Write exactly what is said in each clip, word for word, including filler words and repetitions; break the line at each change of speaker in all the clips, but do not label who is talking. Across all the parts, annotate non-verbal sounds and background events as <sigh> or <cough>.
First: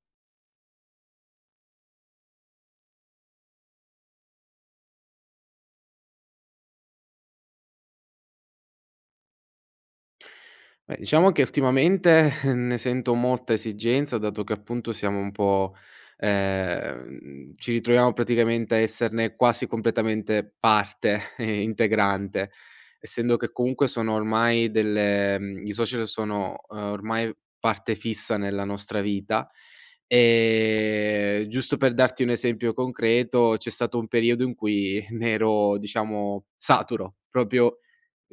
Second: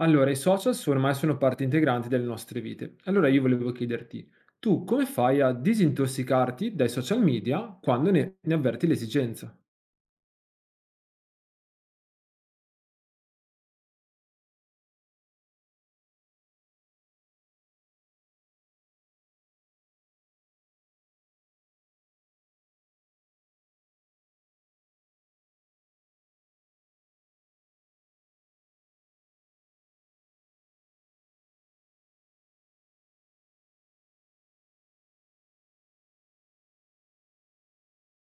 Allora, i social sono ormai sono parte integrante delle nostre vite. Allora io volevo chiederti, tu come fai a disintossicarti dai social media quando ne, ne avverti l'esigenza?
Beh, diciamo che ultimamente <laughs> ne sento molta esigenza, dato che appunto siamo un po' ehm, ci ritroviamo praticamente a esserne quasi completamente parte <laughs> eh, integrante, essendo che comunque sono ormai delle mhmm, i social sono, uhm, ormai parte fissa nella nostra vita. Ehm, giusto per darti un esempio concreto, c'è stato un periodo in cui <laughs> ne ero, diciamo, saturo, proprio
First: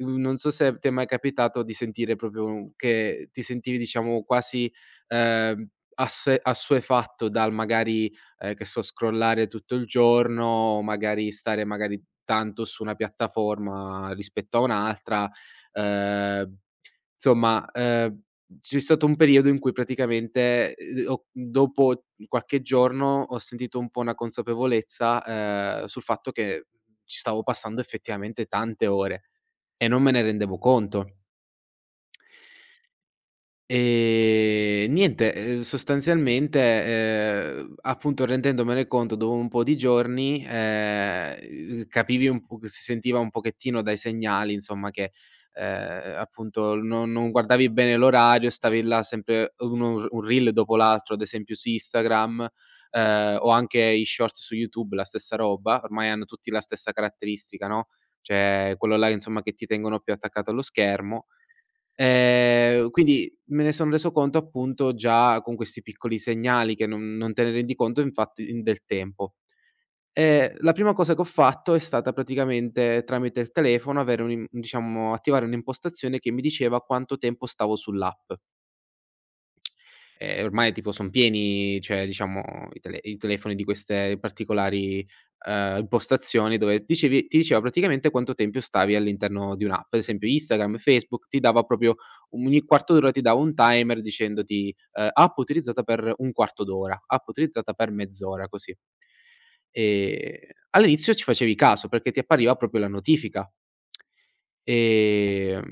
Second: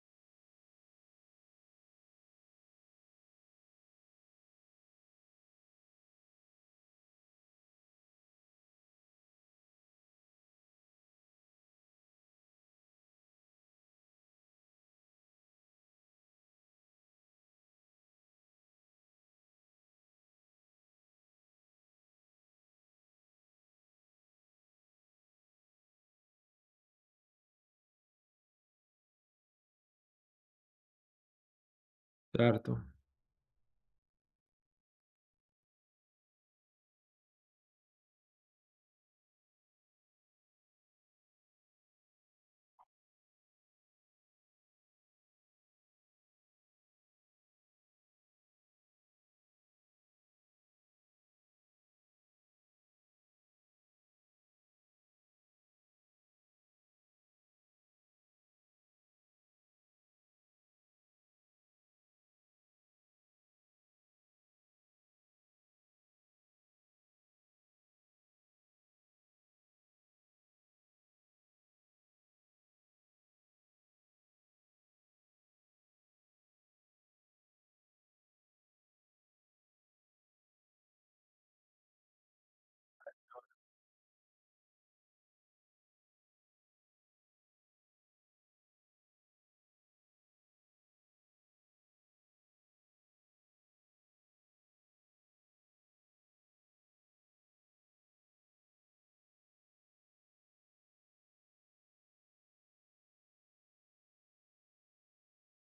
Mhmm, Non so se ti è mai capitato di sentire proprio che ti sentivi diciamo quasi, ehm, assue assuefatto dal magari, ehm, che so, scrollare tutto il giorno o magari stare magari tanto su una piattaforma rispetto a un'altra. Ehm, insomma, ehm, c'è stato un periodo in cui praticamente, ehm, ho dopo qualche giorno ho sentito un po' una consapevolezza, ehm, sul fatto che ci stavo passando effettivamente tante ore. E non me ne rendevo conto.
Certo.
Ehm, niente, ehm, sostanzialmente, ehm, appunto rendendomene conto dopo un po' di giorni, ehm, capivi un po' che si sentiva un pochettino dai segnali insomma che, ehm, appunto non non guardavi bene l'orario, stavi là sempre uno un reel dopo l'altro, ad esempio su Instagram, ehm, o anche i shorts su YouTube, la stessa roba, ormai hanno tutti la stessa caratteristica, no, cioè quello là insomma che ti tengono più attaccato allo schermo. Ehm, quindi me ne son reso conto appunto già con questi piccoli segnali che non non te ne rendi conto infatti in del tempo. Ehm, la prima cosa che ho fatto è stata praticamente tramite il telefono avere un'im diciamo attivare un'impostazione che mi diceva quanto tempo stavo sull'app. Ehm, ormai tipo son pieni, cioè diciamo i tele i telefoni di queste particolari, ehm, impostazioni dove dicevi ti diceva praticamente quanto tempo stavi all'interno di un'app. Ad esempio Instagram, Facebook ti dava proprio ogni quarto d'ora ti dava un timer dicendoti, ehm, app utilizzata per un quarto d'ora, app utilizzata per mezz'ora, così. Ehm, All'inizio ci facevi caso perché ti appariva proprio la notifica. Ehm,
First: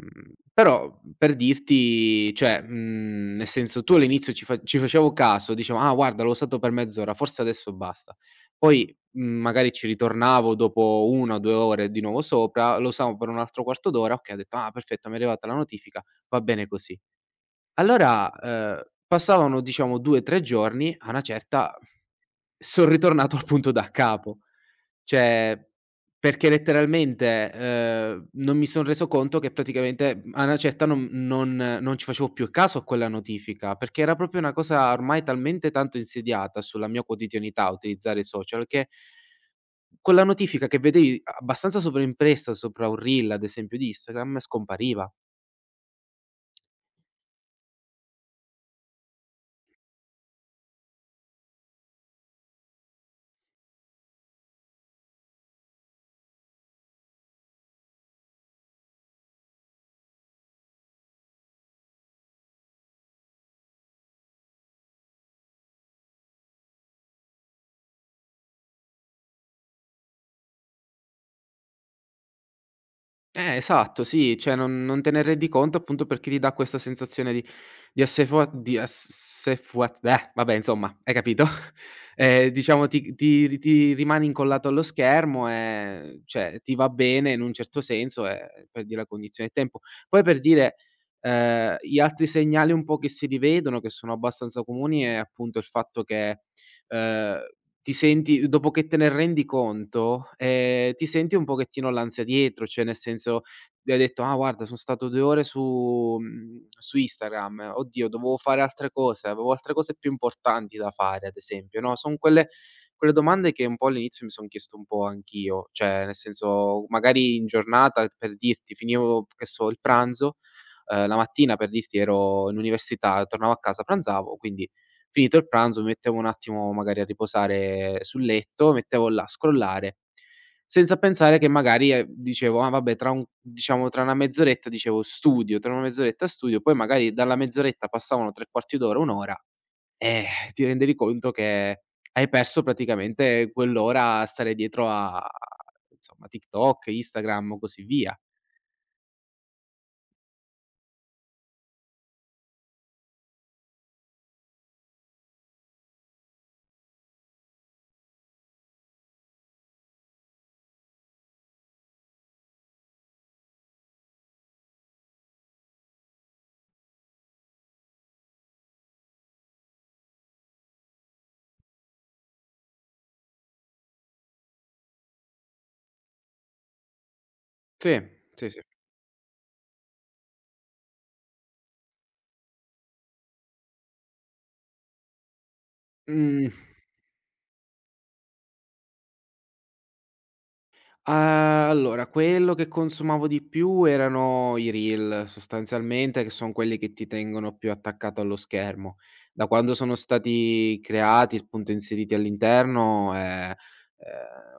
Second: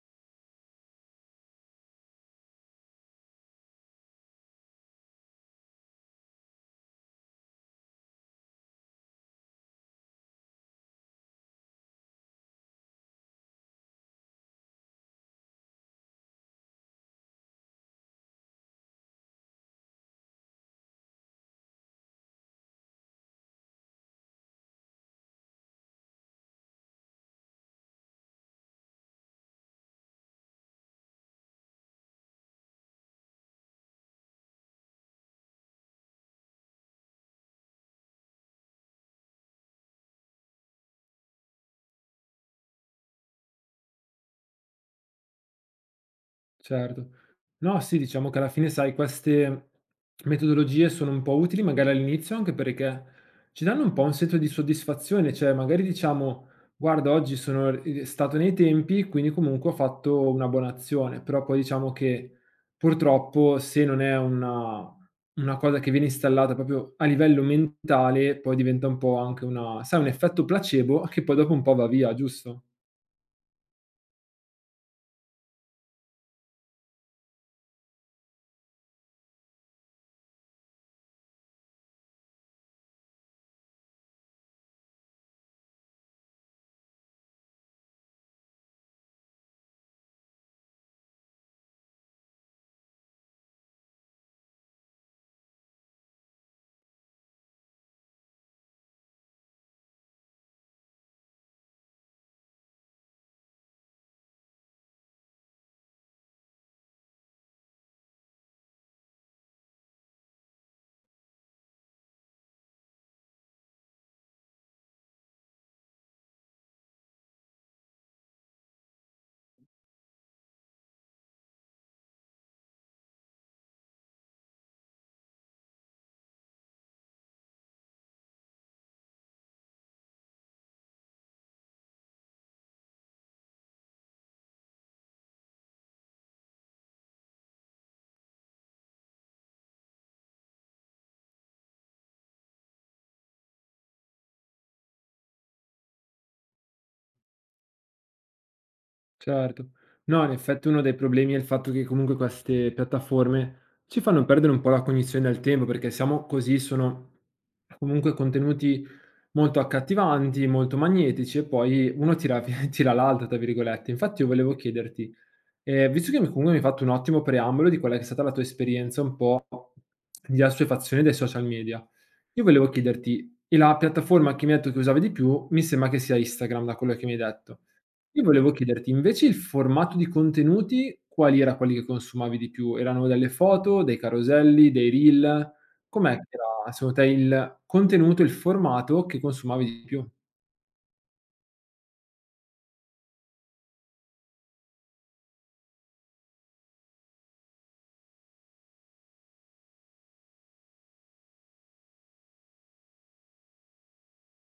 Però per dirti cioè, mhmm, nel senso tu all'inizio ci fa ci facevo caso, dicevo: "Ah guarda l'ho usato per mezz'ora, forse adesso basta". Poi, mhmm, magari ci ritornavo dopo una o due ore di nuovo sopra, lo usavo per un altro quarto d'ora, okay, ho detto: "Ah perfetto, mi è arrivata la notifica, va bene così". Allora, ehm, passavano diciamo due, tre giorni, a una certa <laughs> son ritornato al punto da capo. Cioè, perché letteralmente, ehm, non mi son reso conto che praticamente, mhmm, a una certa non non non ci facevo più caso a quella notifica, perché era proprio una cosa ormai talmente tanto insediata sulla mia quotidianità, a utilizzare i social, che quella notifica che vedevi abbastanza sovraimpressa sopra un reel, ad esempio, di Instagram, scompariva.
Certo. No, sì, diciamo che alla fine, sai, queste metodologie sono un po' utili magari all'inizio anche perché ci danno un po' un senso di soddisfazione, cioè magari diciamo: "Guarda, oggi sono r stato nei tempi, quindi comunque ho fatto una buona azione". Però poi diciamo che purtroppo se non è una una cosa che viene installata proprio a livello mentale, poi diventa un po' anche una sai, un effetto placebo che poi dopo un po' va via, giusto?
Eh, esatto, sì, cioè non non te ne rendi conto appunto perché ti dà questa sensazione di di assefa di assefa eh, vabbè insomma, hai capito? <laughs> Ehm, diciamo ti ti ri ti rimani incollato allo schermo e cioè ti va bene in un certo senso, ehm, perdi la cognizione del tempo. Poi per dire, ehm, gli altri segnali un po' che si rivedono, che sono abbastanza comuni, è appunto il fatto che, ehm ti senti dopo che te ne rendi conto, ehm, ti senti un pochettino l'ansia dietro, cioè nel senso ti hai detto: "Ah guarda son stato due ore su mhmm, su Instagram, eh, oddio dovevo fare altre cose, avevo altre cose più importanti da fare", ad esempio, no, son quelle quelle domande che un po' all'inizio mi son chiesto un po' anch'io, cioè nel senso magari in giornata per dirti finivo, che so, il pranzo, ehm, la mattina per dirti ero in università, tornavo a casa, pranzavo, quindi Finito il pranzo mi mettevo un attimo magari a riposare sul letto, mettevo là a scrollare, senza pensare che magari, ehm, dicevo: "Ah vabbè tra un" diciamo tra una mezz'oretta dicevo: "Studio", tra una mezz'oretta studio, poi magari dalla mezz'oretta passavano tre quarti d'ora, un' ora, eh, ti rendevi conto che hai perso praticamente quell'ora a stare dietro a insomma TikTok, Instagram, o così via.
Certo. No, in effetti uno dei problemi è il fatto che comunque queste piattaforme ci fanno perdere un po' la cognizione del tempo, perché siamo così, sono comunque contenuti molto accattivanti, molto magnetici e poi uno tira <laughs> via tira l'altro, tra virgolette. Infatti io volevo chiederti. Ehm, visto che mi comunque mi hai fatto un ottimo preambolo di quella che è stata la tua esperienza un po' di assuefazione dai social media, io volevo chiederti: e la piattaforma che mi hai detto che usavi di più, mi sembra che sia Instagram da quello che mi hai detto.
Sì,
Io volevo
sì, sì.
chiederti invece il formato di contenuti quali era quelli che consumavi di più? Erano delle foto, dei caroselli, dei reel? Com'è Mh. che
Mh.
era secondo te il contenuto, il formato che consumavi di più?
Ah, allora, quello che consumavo di più erano i reel, sostanzialmente, che son quelli che ti tengono più attaccato allo schermo. Da quando sono stati creati, appunto inseriti all'interno, ehm, ehm,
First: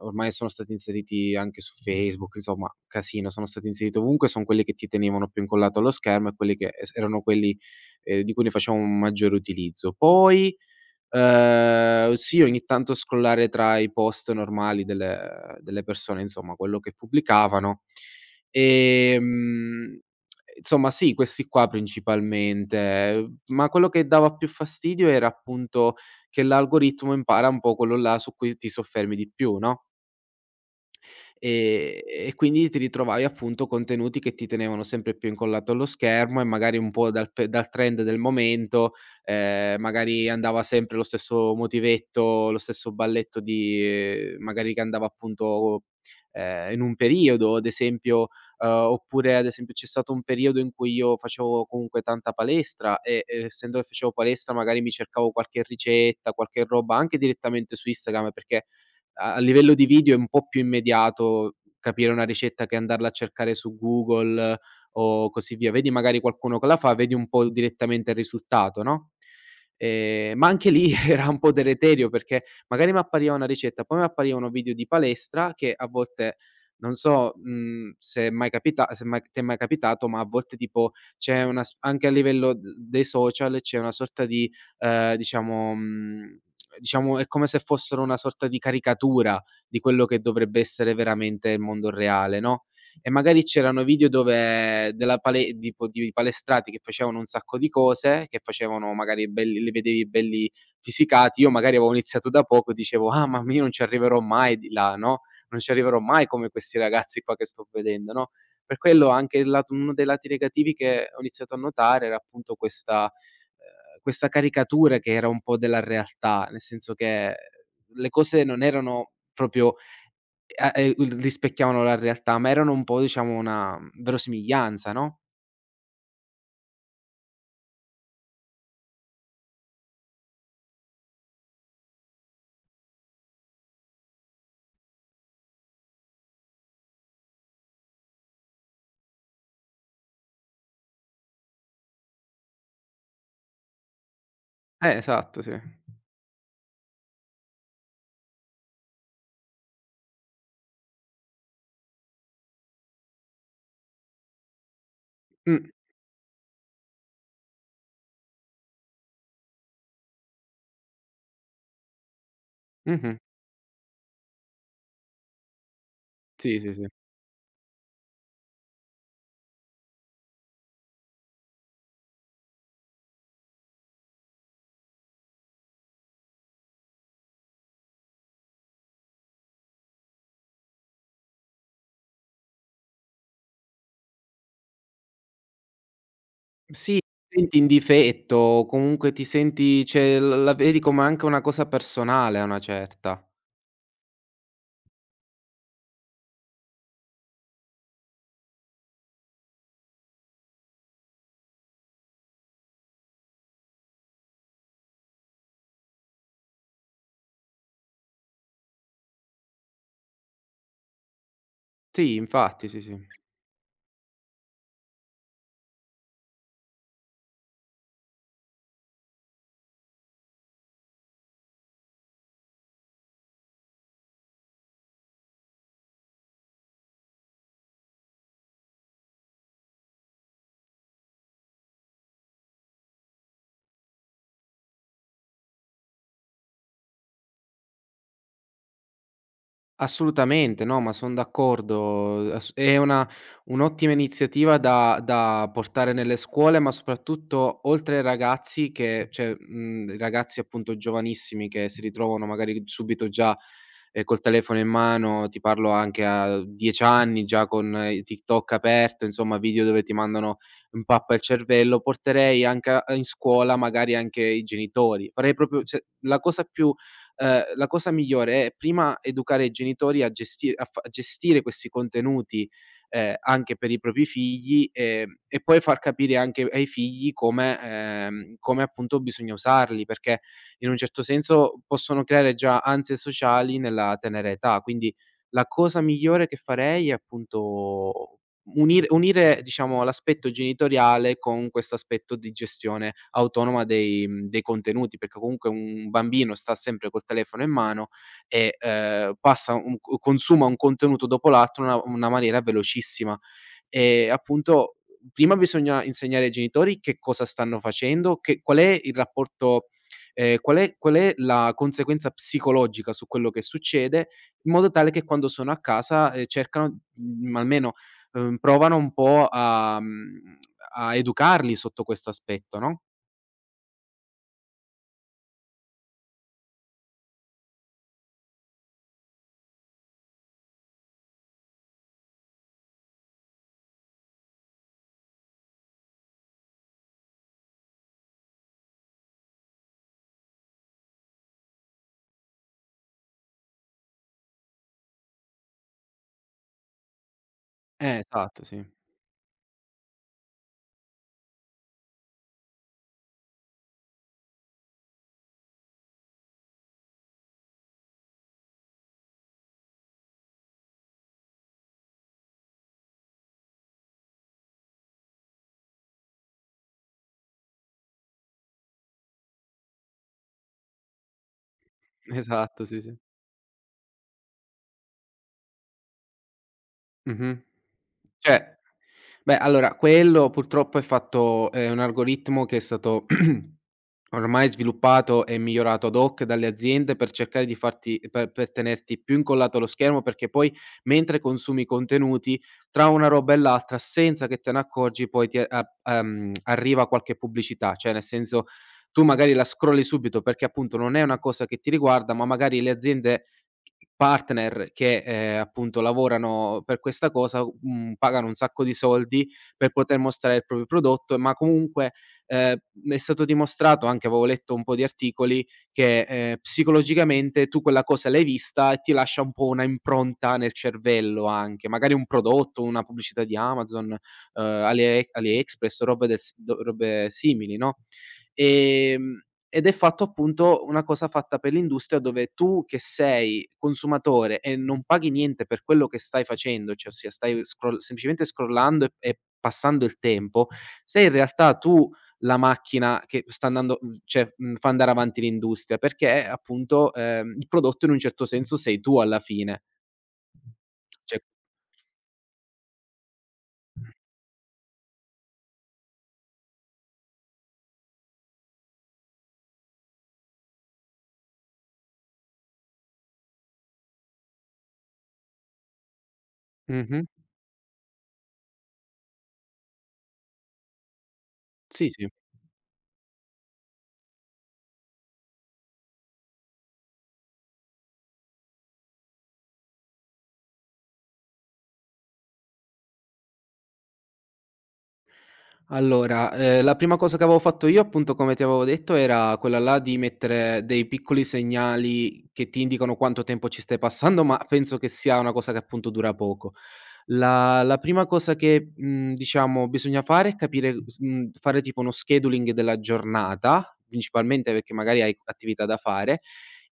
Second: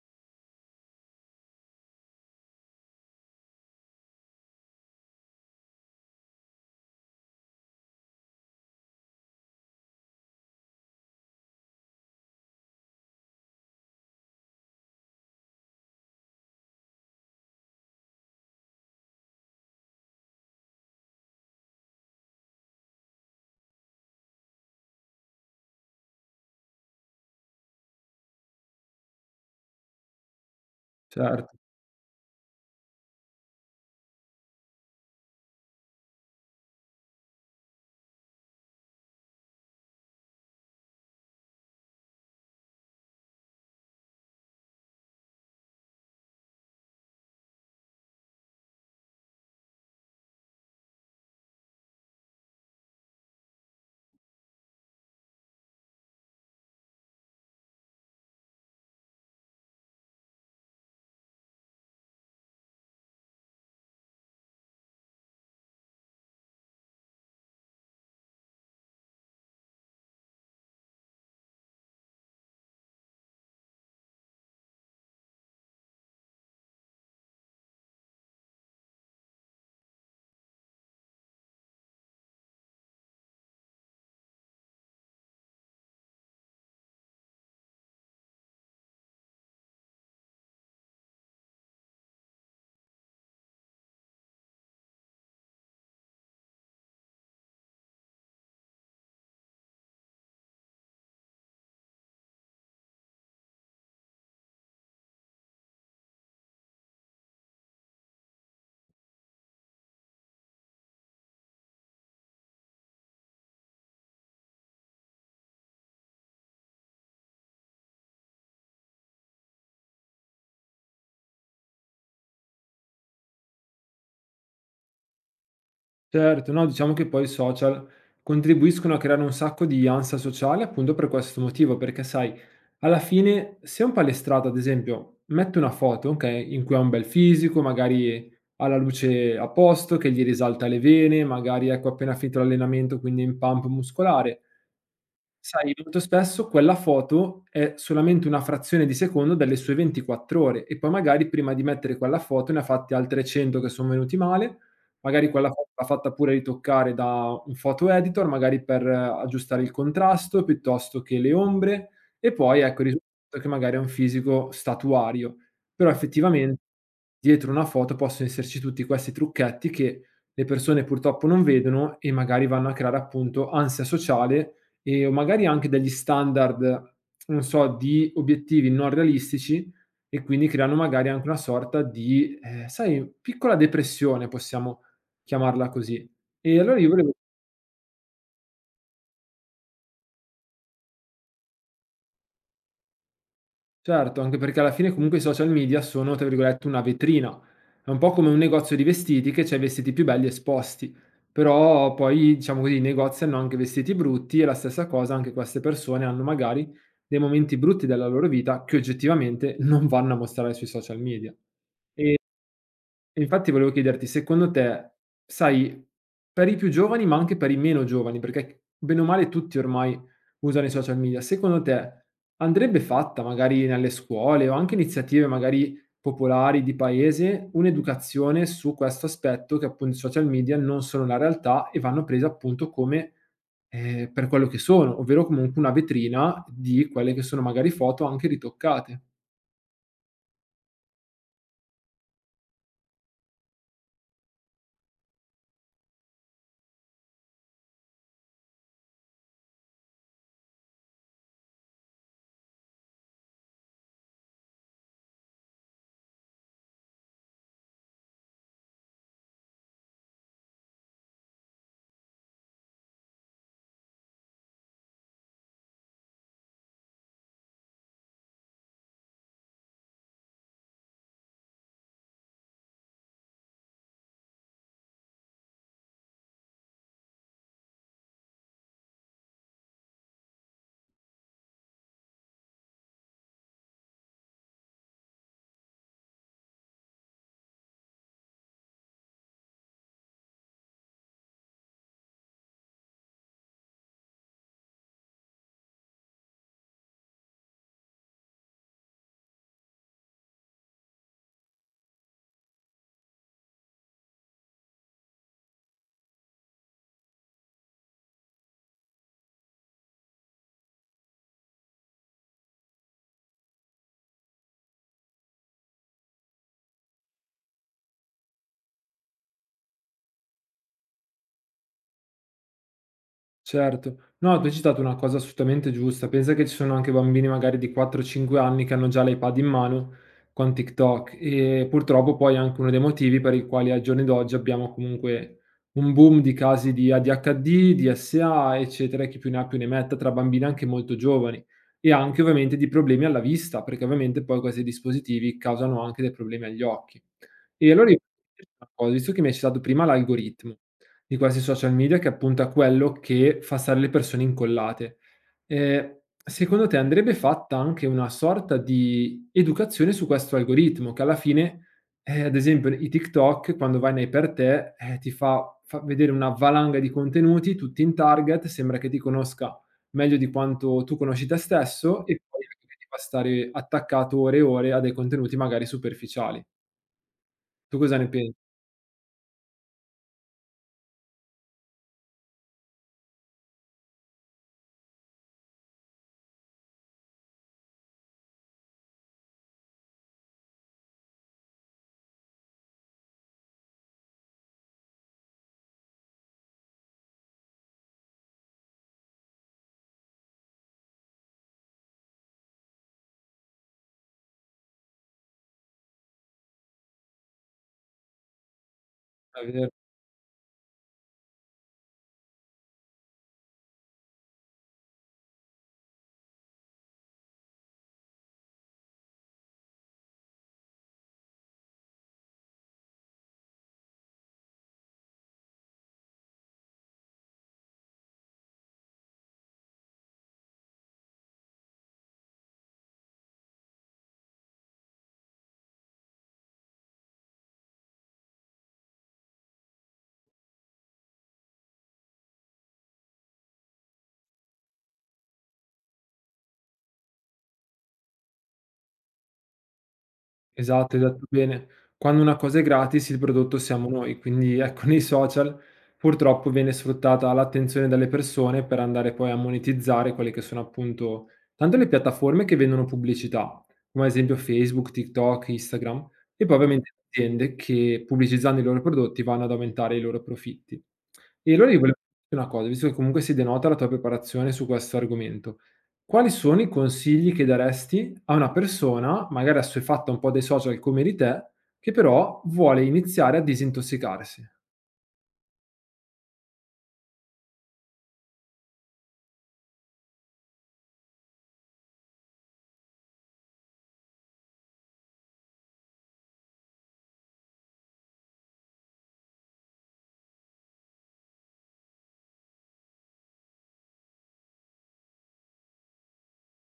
ormai sono stati inseriti anche su Facebook, insomma casino, sono stati inseriti ovunque, son quelli che ti tenevano più incollato allo schermo e quelli che es erano quelli, ehm, di cui ne facevo un maggiore utilizzo. Poi Ehm, sì, ogni tanto scrollare tra i post normali delle delle persone, insomma, quello che pubblicavano. Ehm, insomma, sì, questi qua principalmente, ma quello che dava più fastidio era appunto che l'algoritmo impara un po' quello là su cui ti soffermi di più, no? Ehm,
Certo.
e quindi ti ritrovavi appunto contenuti che ti tenevano sempre più incollato allo schermo e magari un po' dal pe dal trend del momento, ehm, magari andava sempre lo stesso motivetto, lo stesso balletto di ehm, magari che andava appunto, ehm, in un periodo ad esempio, uhm, oppure ad esempio c'è stato un periodo in cui io facevo comunque tanta palestra e, ehm, essendo che facevo palestra magari mi cercavo qualche ricetta, qualche roba anche direttamente su Instagram perché a a livello di video è un po' più immediato capire una ricetta che andarla a cercare su Google o così via. Vedi magari qualcuno che la fa, vedi un po' direttamente il risultato, no, ehm, ma anche lì <laughs> era un po' deleterio perché magari m'appariva una ricetta, poi m'appariva uno video di palestra che a volte non so, mhmm, se è mai capita se mai ti è mai capitato, ma a volte tipo c'è una s anche a livello d dei social c'è una sorta di, ehm, diciamo, mhmm diciamo, è come se fossero una sorta di caricatura di quello che dovrebbe essere veramente il mondo reale, no, e magari c'erano video dove della pale di po di palestrati che facevano un sacco di cose, che facevano magari belli li vedevi belli fisicati. Io magari avevo iniziato da poco e dicevo: "Ah, ma io non ci arriverò mai di là, no, non ci arriverò mai come questi ragazzi qua che sto vedendo", no, per quello anche il lato uno dei lati negativi che ho iniziato a notare era appunto questa ehm, questa caricatura che era un po' della realtà, nel senso che le cose non erano proprio a ehm, uhm, rispecchiavano la realtà, ma erano un po' diciamo una verosimiglianza, no?
Certo, no, diciamo che poi i social contribuiscono a creare un sacco di ansia sociale appunto per questo motivo, perché sai, alla fine se un palestrato, ad esempio, mette una foto, ok, in cui ha un bel fisico, magari ha la luce a posto, che gli risalta le vene, magari ecco appena finito l'allenamento, quindi in pump muscolare.
Eh, esatto, sì.
Sai, molto spesso quella foto è solamente una frazione di secondo delle sue ventiquattro ore e poi magari prima di mettere quella foto ne ha fatte altre cento che son venuti male, magari quella foto
Mh,
l'ha fatta pure ritoccare da un photo editor, magari per eh, aggiustare il contrasto piuttosto che le ombre e poi ecco il
mh-mh.
risultato è che magari è un fisico statuario. Però effettivamente
Sì, sì, sì.
dietro una foto possono esserci tutti questi trucchetti che le persone purtroppo non vedono e magari vanno a creare appunto ansia sociale e o magari anche degli standard, non so, di obiettivi non realistici e quindi creano magari anche una sorta di, ehm, sai, piccola depressione, possiamo chiamarla così. E allora io
Sì,
volevo.
ti senti in difetto o comunque ti senti cioè l la vedi come anche una cosa personale a una certa.
Certo, anche perché alla fine comunque i social media sono, tra virgolette, "una vetrina". È un po' come un negozio di vestiti che c'ha i vestiti più belli esposti, però poi, diciamo così, i negozi hanno anche vestiti brutti e la stessa cosa anche queste persone hanno magari dei momenti brutti della loro vita che oggettivamente non vanno a mostrare sui social media.
Sì, infatti, sì, sì.
E infatti volevo chiederti, secondo te, sai, per i più giovani, ma anche per i meno giovani, perché bene o male tutti ormai usano i social media, secondo te andrebbe fatta magari nelle scuole o anche iniziative magari popolari di paese, un'educazione su questo aspetto che appunto i social media non sono la realtà e vanno prese appunto come eh, per quello che sono, ovvero comunque una vetrina di quelle che sono magari foto anche ritoccate.
Assolutamente, no, ma son d'accordo. Ass è una un'ottima iniziativa da da portare nelle scuole, ma soprattutto oltre ai ragazzi che cioè, mhmm, ragazzi appunto giovanissimi che si ritrovano magari subito già, ehm, col telefono in mano, ti parlo anche a dieci anni, già con i TikTok aperto, insomma video dove ti mandano in pappa il cervello, porterei anche a in scuola magari anche i genitori. Farei proprio cioè, la cosa più ehm, la cosa migliore è prima educare i genitori a gesti a fa a gestire questi contenuti, ehm, anche per i propri figli, ehm, e poi far capire anche ai figli come ehm, come appunto bisogna usarli, perché in un certo senso possono creare già ansie sociali nella tenera età. Quindi la cosa migliore che farei è appunto Unir unire diciamo l'aspetto genitoriale con questo aspetto di gestione autonoma dei mhmm, dei contenuti, perché comunque un bambino sta sempre col telefono in mano e, ehm, passa un co consuma un contenuto dopo l'altro in una una maniera velocissima. E appunto prima bisogna insegnare ai genitori che cosa stanno facendo, che qual è il rapporto ehm, qual è qual è la conseguenza psicologica su quello che succede, in modo tale che quando sono a casa, ehm, cercano, mhmm, almeno uhm, provano un po' a mhmm, a educarli sotto questo aspetto, no?
Certo. No, tu hai citato una cosa assolutamente giusta. Pensa che ci sono anche bambini magari di quattro, cinque anni che hanno già l'iPad in mano con TikTok e purtroppo poi è anche uno dei motivi per i quali al giorno d'oggi abbiamo comunque un boom di casi di A D H D, D S A, eccetera, e chi più ne ha più ne metta tra bambini anche molto giovani e anche ovviamente di problemi alla vista, perché ovviamente poi questi dispositivi causano anche dei problemi agli occhi. E allora io
Eh, esatto,
<unintelligible>
sì.
una cosa, visto che mi hai citato prima l'algoritmo di questi social media che appunto è quello che fa stare le persone incollate, ehm, secondo te andrebbe fatta anche una sorta di educazione su questo algoritmo che alla fine, ehm, ad esempio i TikTok quando vai nei per te, eh, ti fa fa vedere una valanga di contenuti, tutti in target, sembra che ti conosca meglio di quanto tu conosci te stesso e poi
Esatto,
anche che
sì,
ti
sì.
fa stare attaccato ore e ore a dei contenuti magari superficiali.
Mh-mh.
Tu cosa ne pen.
Cioè Beh, allora quello purtroppo è fatto è un algoritmo che è stato <clears throat> ormai sviluppato e migliorato ad hoc dalle aziende per cercare di farti per per tenerti più incollato allo schermo, perché poi mentre consumi i contenuti, tra una roba e l'altra, senza che te ne accorgi, poi ti a a ehm, arriva qualche pubblicità. Cioè, nel senso, tu magari la scrolli subito perché appunto non è una cosa che ti riguarda, ma magari le aziende partner che, ehm, appunto lavorano per questa cosa, mhmm, pagano un sacco di soldi
È vero,
per poter mostrare il proprio prodotto, ma comunque, ehm, è stato dimostrato, anche avevo letto un po' di articoli, che, ehm, psicologicamente tu quella cosa l'hai vista e ti lascia un po' una impronta nel cervello anche, magari un prodotto, una pubblicità di Amazon, ehm, Ali Ali Express, robe del s d robe simili, no, ehm ed è fatto appunto una cosa fatta per l'industria dove tu che sei consumatore e non paghi niente per quello che stai facendo, cioè ossia stai scroll semplicemente scrollando e e passando il tempo, sei in realtà tu la macchina che sta andando mhmm, cioè, mhmm, fa andare avanti l'industria, perché appunto, ehm, il prodotto in un certo senso sei tu alla fine.
esatto, hai
Cioè
detto bene. Quando una cosa è gratis, il prodotto siamo noi, quindi <laughs> ecco, nei social purtroppo viene sfruttata l'attenzione delle persone per andare poi a monetizzare quelle che sono appunto tanto le piattaforme che vendono pubblicità, come ad esempio Facebook, TikTok, Instagram, e poi ovviamente le
mh-mh.
aziende che pubblicizzando i loro prodotti vanno ad aumentare i loro profitti. E allora io
Sì,
volevo
sì.
dire una cosa, visto che comunque si denota la tua preparazione su questo argomento. Quali sono i consigli che daresti a una persona, magari assuefatta un po' dai social come di te, che però vuole iniziare a disintossicarsi?
Allora, ehm, la prima cosa che avevo fatto io, appunto, come ti avevo detto, era quella là di mettere dei piccoli segnali che ti indicano quanto tempo ci stai passando, ma penso che sia una cosa che, appunto, dura poco. La la prima cosa che, mhmm, diciamo bisogna fare è capire s mhmm, fare tipo uno scheduling della giornata, principalmente perché magari hai attività da fare,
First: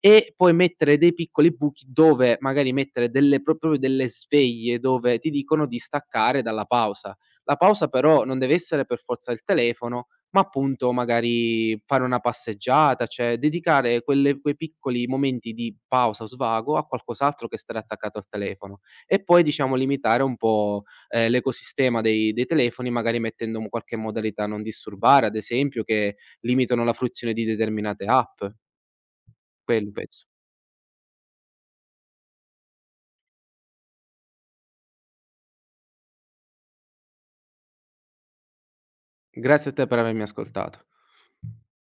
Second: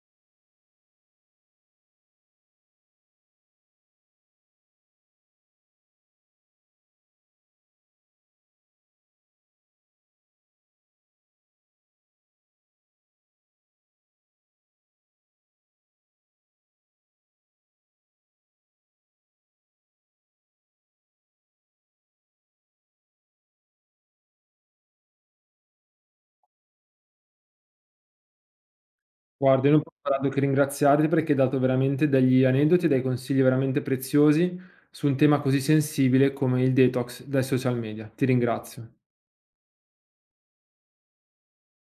e poi mettere dei piccoli buchi dove magari mettere delle pro proprio delle sveglie dove ti dicono di staccare dalla pausa. La pausa però non deve essere per forza il telefono, ma appunto magari fare una passeggiata, cioè dedicare quelle quei piccoli momenti di pausa o svago a qualcos'altro che stare attaccato al telefono. E poi diciamo limitare un po', ehm, l'ecosistema dei dei telefoni, magari mettendo un qualche modalità non disturbare, ad esempio, che limitano la fruizione di determinate app,
Guarda, io non
quello
posso far
penso.
altro che ringraziarti perché hai dato veramente degli aneddoti e dei consigli veramente preziosi su un tema così sensibile come il detox dai social media. Ti ringrazio.
Grazie a te per avermi ascoltato.